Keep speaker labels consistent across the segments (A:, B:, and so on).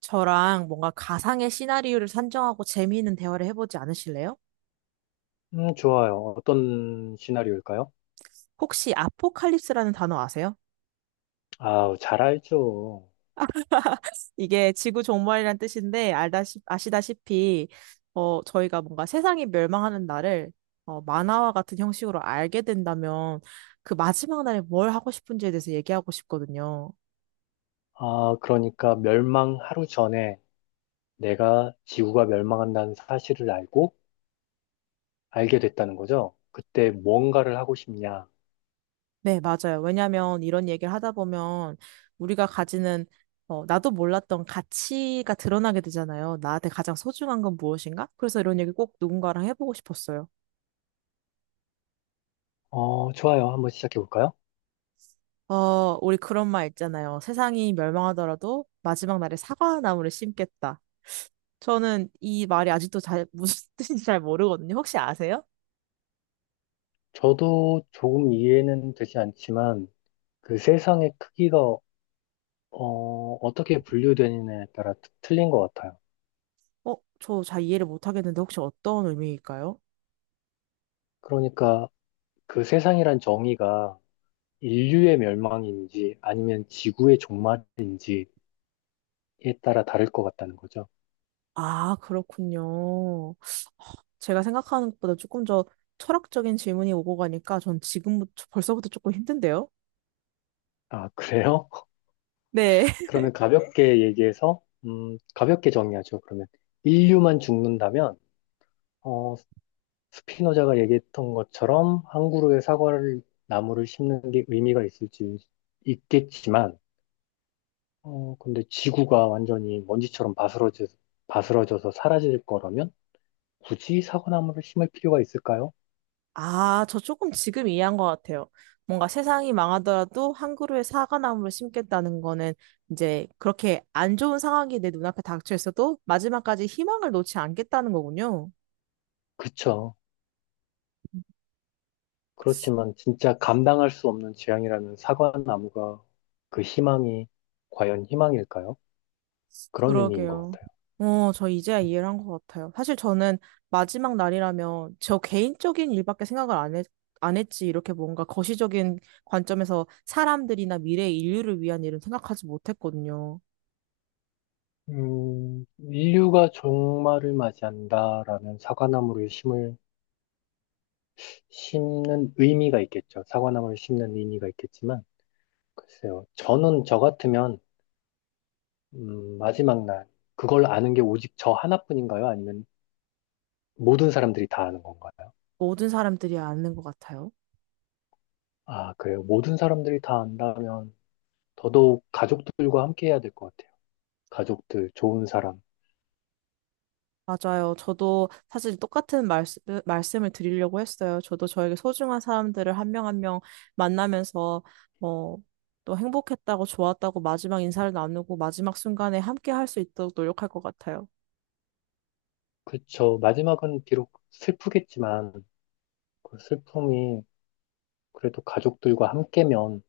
A: 저랑 뭔가 가상의 시나리오를 산정하고 재미있는 대화를 해보지 않으실래요?
B: 좋아요. 어떤 시나리오일까요?
A: 혹시 아포칼립스라는 단어 아세요?
B: 아, 잘 알죠.
A: 이게 지구 종말이란 뜻인데 아시다시피 저희가 뭔가 세상이 멸망하는 날을 만화와 같은 형식으로 알게 된다면 그 마지막 날에 뭘 하고 싶은지에 대해서 얘기하고 싶거든요.
B: 아, 그러니까 멸망 하루 전에 내가 지구가 멸망한다는 사실을 알고 알게 됐다는 거죠. 그때 뭔가를 하고 싶냐?
A: 네, 맞아요. 왜냐하면 이런 얘기를 하다 보면 우리가 가지는 나도 몰랐던 가치가 드러나게 되잖아요. 나한테 가장 소중한 건 무엇인가? 그래서 이런 얘기 꼭 누군가랑 해보고 싶었어요.
B: 어, 좋아요. 한번 시작해 볼까요?
A: 우리 그런 말 있잖아요. 세상이 멸망하더라도 마지막 날에 사과나무를 심겠다. 저는 이 말이 아직도 잘, 무슨 뜻인지 잘 모르거든요. 혹시 아세요?
B: 저도 조금 이해는 되지 않지만 그 세상의 크기가 어, 어떻게 분류되느냐에 따라 틀린 것 같아요.
A: 어, 저 잘 이해를 못 하겠는데 혹시 어떤 의미일까요?
B: 그러니까 그 세상이란 정의가 인류의 멸망인지 아니면 지구의 종말인지 에 따라 다를 것 같다는 거죠.
A: 아, 그렇군요. 제가 생각하는 것보다 조금 더 철학적인 질문이 오고 가니까 전 지금부터 벌써부터 조금 힘든데요?
B: 아, 그래요?
A: 네.
B: 그러면 가볍게 얘기해서, 가볍게 정리하죠. 그러면 인류만 죽는다면, 어, 스피노자가 얘기했던 것처럼 나무를 심는 게 의미가 있을지 있겠지만, 근데 지구가 완전히 먼지처럼 바스러져서 사라질 거라면 굳이 사과나무를 심을 필요가 있을까요?
A: 아, 저 조금 지금 이해한 것 같아요. 뭔가 세상이 망하더라도 한 그루의 사과나무를 심겠다는 거는 이제 그렇게 안 좋은 상황이 내 눈앞에 닥쳐 있어도 마지막까지 희망을 놓지 않겠다는 거군요.
B: 그쵸. 그렇지만 진짜 감당할 수 없는 재앙이라는 사과나무가 그 희망이 과연 희망일까요? 그런 의미인 것
A: 그러게요.
B: 같아요.
A: 저 이제야 이해를 한 것 같아요. 사실 저는 마지막 날이라면 저 개인적인 일밖에 생각을 안 했, 안 했지, 이렇게 뭔가 거시적인 관점에서 사람들이나 미래의 인류를 위한 일은 생각하지 못했거든요.
B: 인류가 종말을 맞이한다라는 심는 의미가 있겠죠. 사과나무를 심는 의미가 있겠지만, 글쎄요. 저는 저 같으면, 마지막 날, 그걸 아는 게 오직 저 하나뿐인가요? 아니면 모든 사람들이 다 아는 건가요?
A: 모든 사람들이 아는 것 같아요.
B: 아, 그래요. 모든 사람들이 다 안다면 더더욱 가족들과 함께 해야 될 것 같아요. 가족들, 좋은 사람.
A: 맞아요. 저도 사실 똑같은 말씀을 드리려고 했어요. 저도 저에게 소중한 사람들을 한 명 한 명 만나면서, 어, 또 행복했다고, 좋았다고, 마지막 인사를 나누고, 마지막 순간에 함께 할 수 있도록 노력할 것 같아요.
B: 그쵸. 마지막은 비록 슬프겠지만, 그 슬픔이 그래도 가족들과 함께면,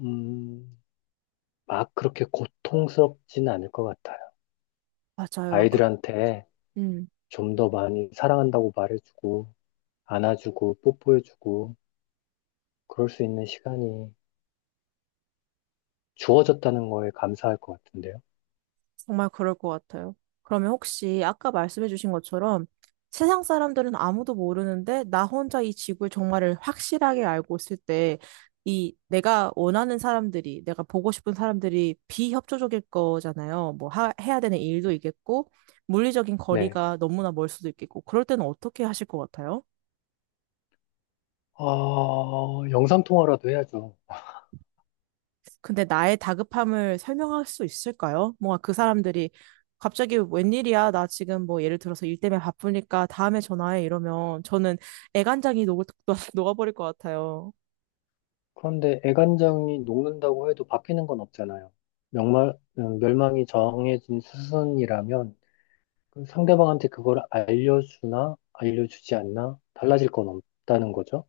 B: 음, 막 그렇게 고통스럽진 않을 것 같아요.
A: 맞아요. 그,
B: 아이들한테
A: 음.
B: 좀 더 많이 사랑한다고 말해주고, 안아주고, 뽀뽀해주고, 그럴 수 있는 시간이 주어졌다는 거에 감사할 것 같은데요.
A: 정말 그럴 것 같아요. 그러면 혹시 아까 말씀해 주신 것처럼 세상 사람들은 아무도 모르는데 나 혼자 이 지구의 정말을 확실하게 알고 있을 때 이 내가 원하는 사람들이 내가 보고 싶은 사람들이 비협조적일 거잖아요. 해야 되는 일도 있겠고 물리적인
B: 네.
A: 거리가 너무나 멀 수도 있겠고 그럴 때는 어떻게 하실 것 같아요?
B: 어, 영상통화라도 해야죠.
A: 근데 나의 다급함을 설명할 수 있을까요? 뭔가 그 사람들이 갑자기 웬일이야? 나 지금 뭐 예를 들어서 일 때문에 바쁘니까 다음에 전화해 이러면 저는 애간장이 녹을, 녹아버릴 것 같아요.
B: 그런데 애간장이 녹는다고 해도 바뀌는 건 없잖아요. 멸망이 정해진 수순이라면 그 상대방한테 그걸 알려주나 알려주지 않나 달라질 건 없다는 거죠.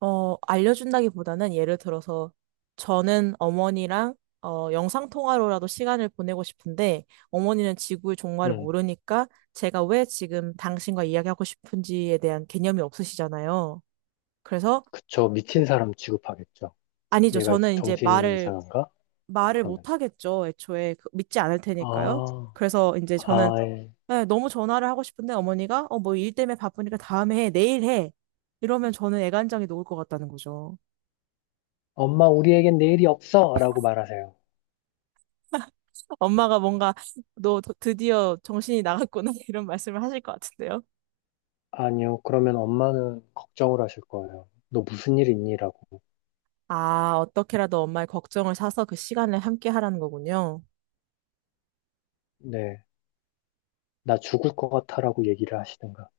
A: 알려준다기보다는 예를 들어서 저는 어머니랑 영상통화로라도 시간을 보내고 싶은데 어머니는 지구의 종말을
B: 음,
A: 모르니까 제가 왜 지금 당신과 이야기하고 싶은지에 대한 개념이 없으시잖아요. 그래서
B: 그쵸. 미친 사람 취급하겠죠.
A: 아니죠.
B: 얘가
A: 저는 이제
B: 정신이 이상한가?
A: 말을 못
B: 그러면서.
A: 하겠죠. 애초에 믿지 않을 테니까요.
B: 아,
A: 그래서 이제 저는
B: 아, 예.
A: 네, 너무 전화를 하고 싶은데 어머니가 뭐 일 때문에 바쁘니까 다음에 해, 내일 해. 이러면 저는 애간장이 녹을 것 같다는 거죠.
B: 엄마 우리에겐 내일이 없어! 라고 말하세요.
A: 엄마가 뭔가 너 드디어 정신이 나갔구나 이런 말씀을 하실 것 같은데요.
B: 아니요. 그러면 엄마는 걱정을 하실 거예요. 너 무슨 일 있니? 라고.
A: 아, 어떻게라도 엄마의 걱정을 사서 그 시간을 함께 하라는 거군요.
B: 네. 나 죽을 것 같아라고 얘기를 하시든가.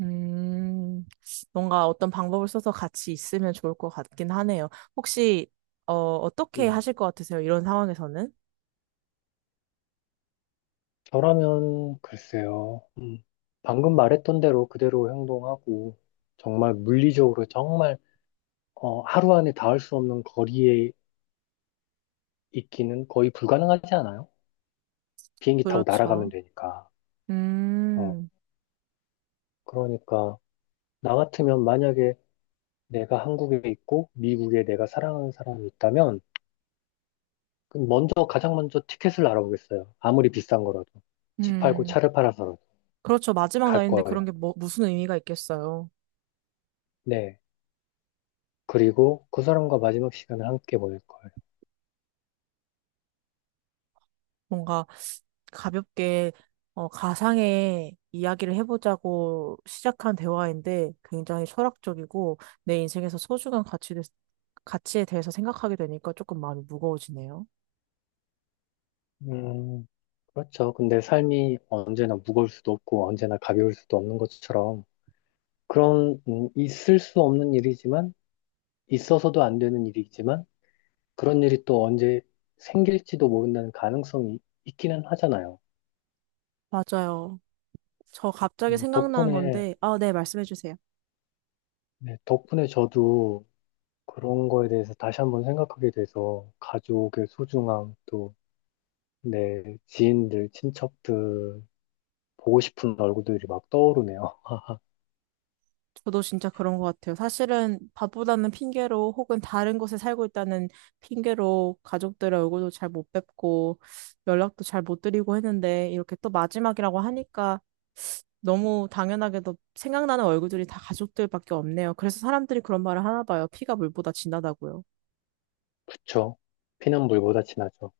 A: 음, 뭔가 어떤 방법을 써서 같이 있으면 좋을 것 같긴 하네요. 혹시, 어떻게
B: 네.
A: 하실 것 같으세요? 이런 상황에서는?
B: 저라면 글쎄요. 방금 말했던 대로 그대로 행동하고 정말 물리적으로 정말 하루 안에 닿을 수 없는 거리에 있기는 거의 불가능하지 않아요? 비행기 타고 날아가면
A: 그렇죠.
B: 되니까. 어,
A: 음,
B: 그러니까 나 같으면 만약에 내가 한국에 있고 미국에 내가 사랑하는 사람이 있다면 그 먼저 가장 먼저 티켓을 알아보겠어요. 아무리 비싼 거라도 집 팔고
A: 음.
B: 차를 팔아서라도
A: 그렇죠. 마지막
B: 갈
A: 날인데 그런
B: 거예요.
A: 게 뭐, 무슨 의미가 있겠어요.
B: 네. 그리고 그 사람과 마지막 시간을 함께 보낼 거예요.
A: 뭔가 가볍게 가상의 이야기를 해보자고 시작한 대화인데 굉장히 철학적이고 내 인생에서 소중한 가치에 대해서 생각하게 되니까 조금 마음이 무거워지네요.
B: 음, 그렇죠. 근데 삶이 언제나 무거울 수도 없고 언제나 가벼울 수도 없는 것처럼 그런 있을 수 없는 일이지만 있어서도 안 되는 일이지만 그런 일이 또 언제 생길지도 모른다는 가능성이 있기는 하잖아요.
A: 맞아요. 저 갑자기 생각나는
B: 덕분에
A: 건데, 아, 네, 말씀해 주세요.
B: 네, 덕분에 저도 그런 거에 대해서 다시 한번 생각하게 돼서 가족의 소중함 또 내 지인들, 친척들 보고 싶은 얼굴들이 막 떠오르네요.
A: 저도 진짜 그런 것 같아요. 사실은 밥보다는 핑계로 혹은 다른 곳에 살고 있다는 핑계로 가족들의 얼굴도 잘 못 뵙고 연락도 잘 못 드리고 했는데 이렇게 또 마지막이라고 하니까 너무 당연하게도 생각나는 얼굴들이 다 가족들밖에 없네요. 그래서 사람들이 그런 말을 하나 봐요. 피가 물보다 진하다고요.
B: 그쵸? 피난물보다 진하죠.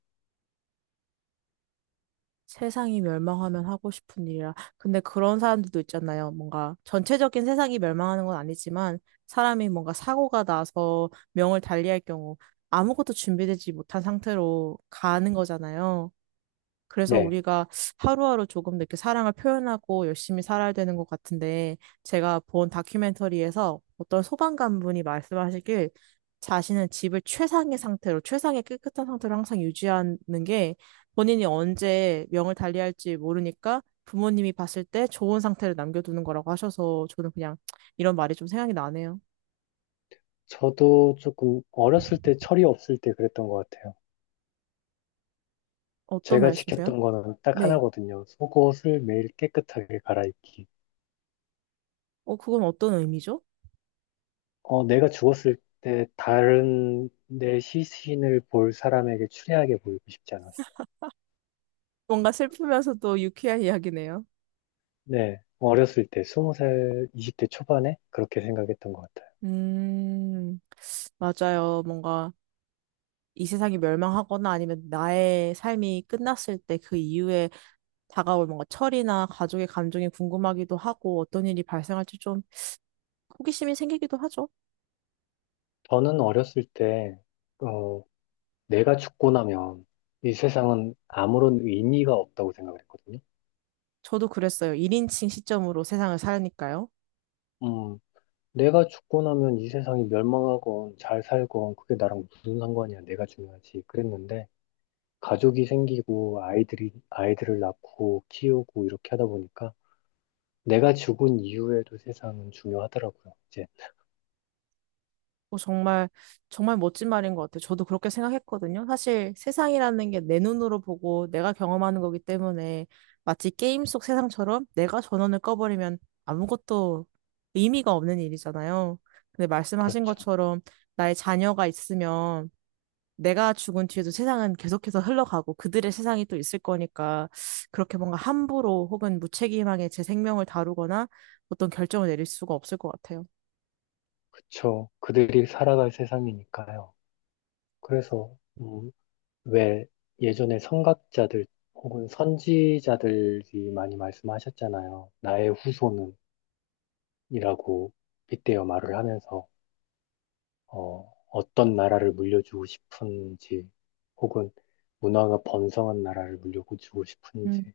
A: 세상이 멸망하면 하고 싶은 일이라. 근데 그런 사람들도 있잖아요. 뭔가 전체적인 세상이 멸망하는 건 아니지만 사람이 뭔가 사고가 나서 명을 달리할 경우 아무것도 준비되지 못한 상태로 가는 거잖아요. 그래서
B: 네.
A: 우리가 하루하루 조금 더 이렇게 사랑을 표현하고 열심히 살아야 되는 것 같은데, 제가 본 다큐멘터리에서 어떤 소방관분이 말씀하시길, 자신은 집을 최상의 상태로, 최상의 깨끗한 상태로 항상 유지하는 게 본인이 언제 명을 달리할지 모르니까 부모님이 봤을 때 좋은 상태를 남겨두는 거라고 하셔서 저는 그냥 이런 말이 좀 생각이 나네요.
B: 저도 조금 어렸을 때 철이 없을 때 그랬던 것 같아요.
A: 어떤
B: 제가
A: 말씀이세요?
B: 지켰던 거는 딱
A: 네.
B: 하나거든요. 속옷을 매일 깨끗하게 갈아입기.
A: 그건 어떤 의미죠?
B: 어, 내가 죽었을 때 다른 내 시신을 볼 사람에게 추리하게 보이고 싶지 않았어요.
A: 뭔가 슬프면서도 유쾌한 이야기네요.
B: 네. 어렸을 때, 20살, 이십 대 초반에 그렇게 생각했던 것 같아요.
A: 음. 맞아요. 뭔가 이 세상이 멸망하거나 아니면 나의 삶이 끝났을 때 그 이후에 다가올 뭔가 철이나 가족의 감정이 궁금하기도 하고 어떤 일이 발생할지 좀 호기심이 생기기도 하죠.
B: 저는 어렸을 때, 어, 내가 죽고 나면 이 세상은 아무런 의미가 없다고 생각을 했거든요.
A: 저도 그랬어요. 1인칭 시점으로 세상을 살니까요.
B: 음, 내가 죽고 나면 이 세상이 멸망하건 잘 살건 그게 나랑 무슨 상관이야. 내가 중요하지. 그랬는데 가족이 생기고 아이들이 아이들을 낳고 키우고 이렇게 하다 보니까 내가 죽은 이후에도 세상은 중요하더라고요. 이제
A: 어, 정말, 정말 멋진 말인 것 같아요. 저도 그렇게 생각했거든요. 사실 세상이라는 게 내 눈으로 보고 내가 경험하는 거기 때문에 마치 게임 속 세상처럼 내가 전원을 꺼버리면 아무것도 의미가 없는 일이잖아요. 근데 말씀하신
B: 그렇죠.
A: 것처럼 나의 자녀가 있으면 내가 죽은 뒤에도 세상은 계속해서 흘러가고 그들의 세상이 또 있을 거니까 그렇게 뭔가 함부로 혹은 무책임하게 제 생명을 다루거나 어떤 결정을 내릴 수가 없을 것 같아요.
B: 그쵸. 그들이 살아갈 세상이니까요. 그래서 왜 예전에 선각자들 혹은 선지자들이 많이 말씀하셨잖아요. 나의 후손은이라고 빗대어 말을 하면서 어떤 나라를 물려주고 싶은지, 혹은 문화가 번성한 나라를 물려주고 싶은지.
A: 음,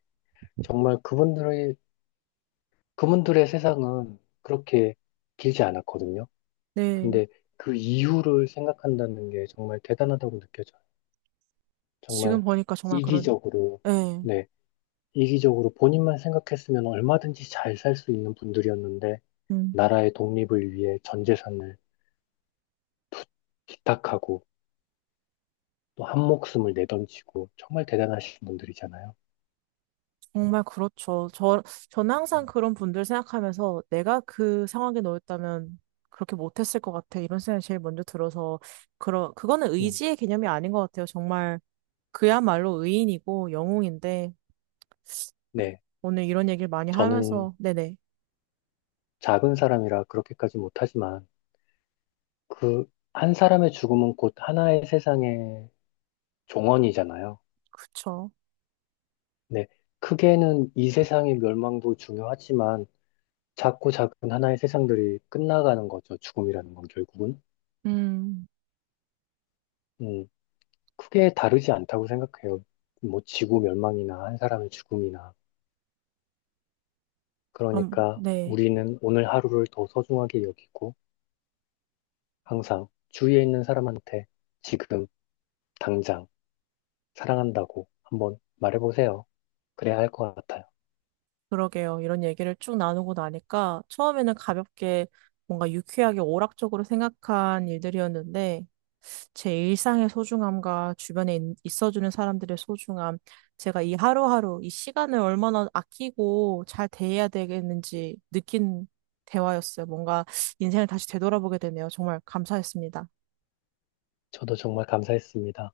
B: 정말 그분들의 세상은 그렇게 길지 않았거든요.
A: 네.
B: 근데 그 이유를 생각한다는 게 정말 대단하다고 느껴져요.
A: 지금
B: 정말
A: 보니까 정말 그런,
B: 이기적으로,
A: 네.
B: 네, 이기적으로 본인만 생각했으면 얼마든지 잘 살 수 있는 분들이었는데,
A: 음,
B: 나라의 독립을 위해 전 재산을 기탁하고, 또 한 목숨을 내던지고, 정말 대단하신 분들이잖아요.
A: 정말 그렇죠. 저는 항상
B: 음,
A: 그런 분들 생각하면서 내가 그 상황에 놓였다면 그렇게 못했을 것 같아. 이런 생각이 제일 먼저 들어서, 그거는
B: 음,
A: 의지의 개념이 아닌 것 같아요. 정말 그야말로 의인이고 영웅인데
B: 네.
A: 오늘 이런 얘기를 많이
B: 저는
A: 하면서 네네
B: 작은 사람이라 그렇게까지 못하지만, 그, 한 사람의 죽음은 곧 하나의 세상의 종언이잖아요.
A: 그쵸.
B: 네. 크게는 이 세상의 멸망도 중요하지만, 작고 작은 하나의 세상들이 끝나가는 거죠. 죽음이라는 건 결국은.
A: 음,
B: 음, 크게 다르지 않다고 생각해요. 뭐, 지구 멸망이나 한 사람의 죽음이나.
A: 그럼
B: 그러니까,
A: 네
B: 우리는 오늘 하루를 더 소중하게 여기고, 항상 주위에 있는 사람한테 지금, 당장, 사랑한다고 한번 말해보세요. 그래야 할 것 같아요.
A: 그러게요. 이런 얘기를 쭉 나누고 나니까 처음에는 가볍게 뭔가 유쾌하게 오락적으로 생각한 일들이었는데 제 일상의 소중함과 주변에 있어주는 사람들의 소중함, 제가 이 하루하루 이 시간을 얼마나 아끼고 잘 대해야 되겠는지 느낀 대화였어요. 뭔가 인생을 다시 되돌아보게 되네요. 정말 감사했습니다.
B: 저도 정말 감사했습니다.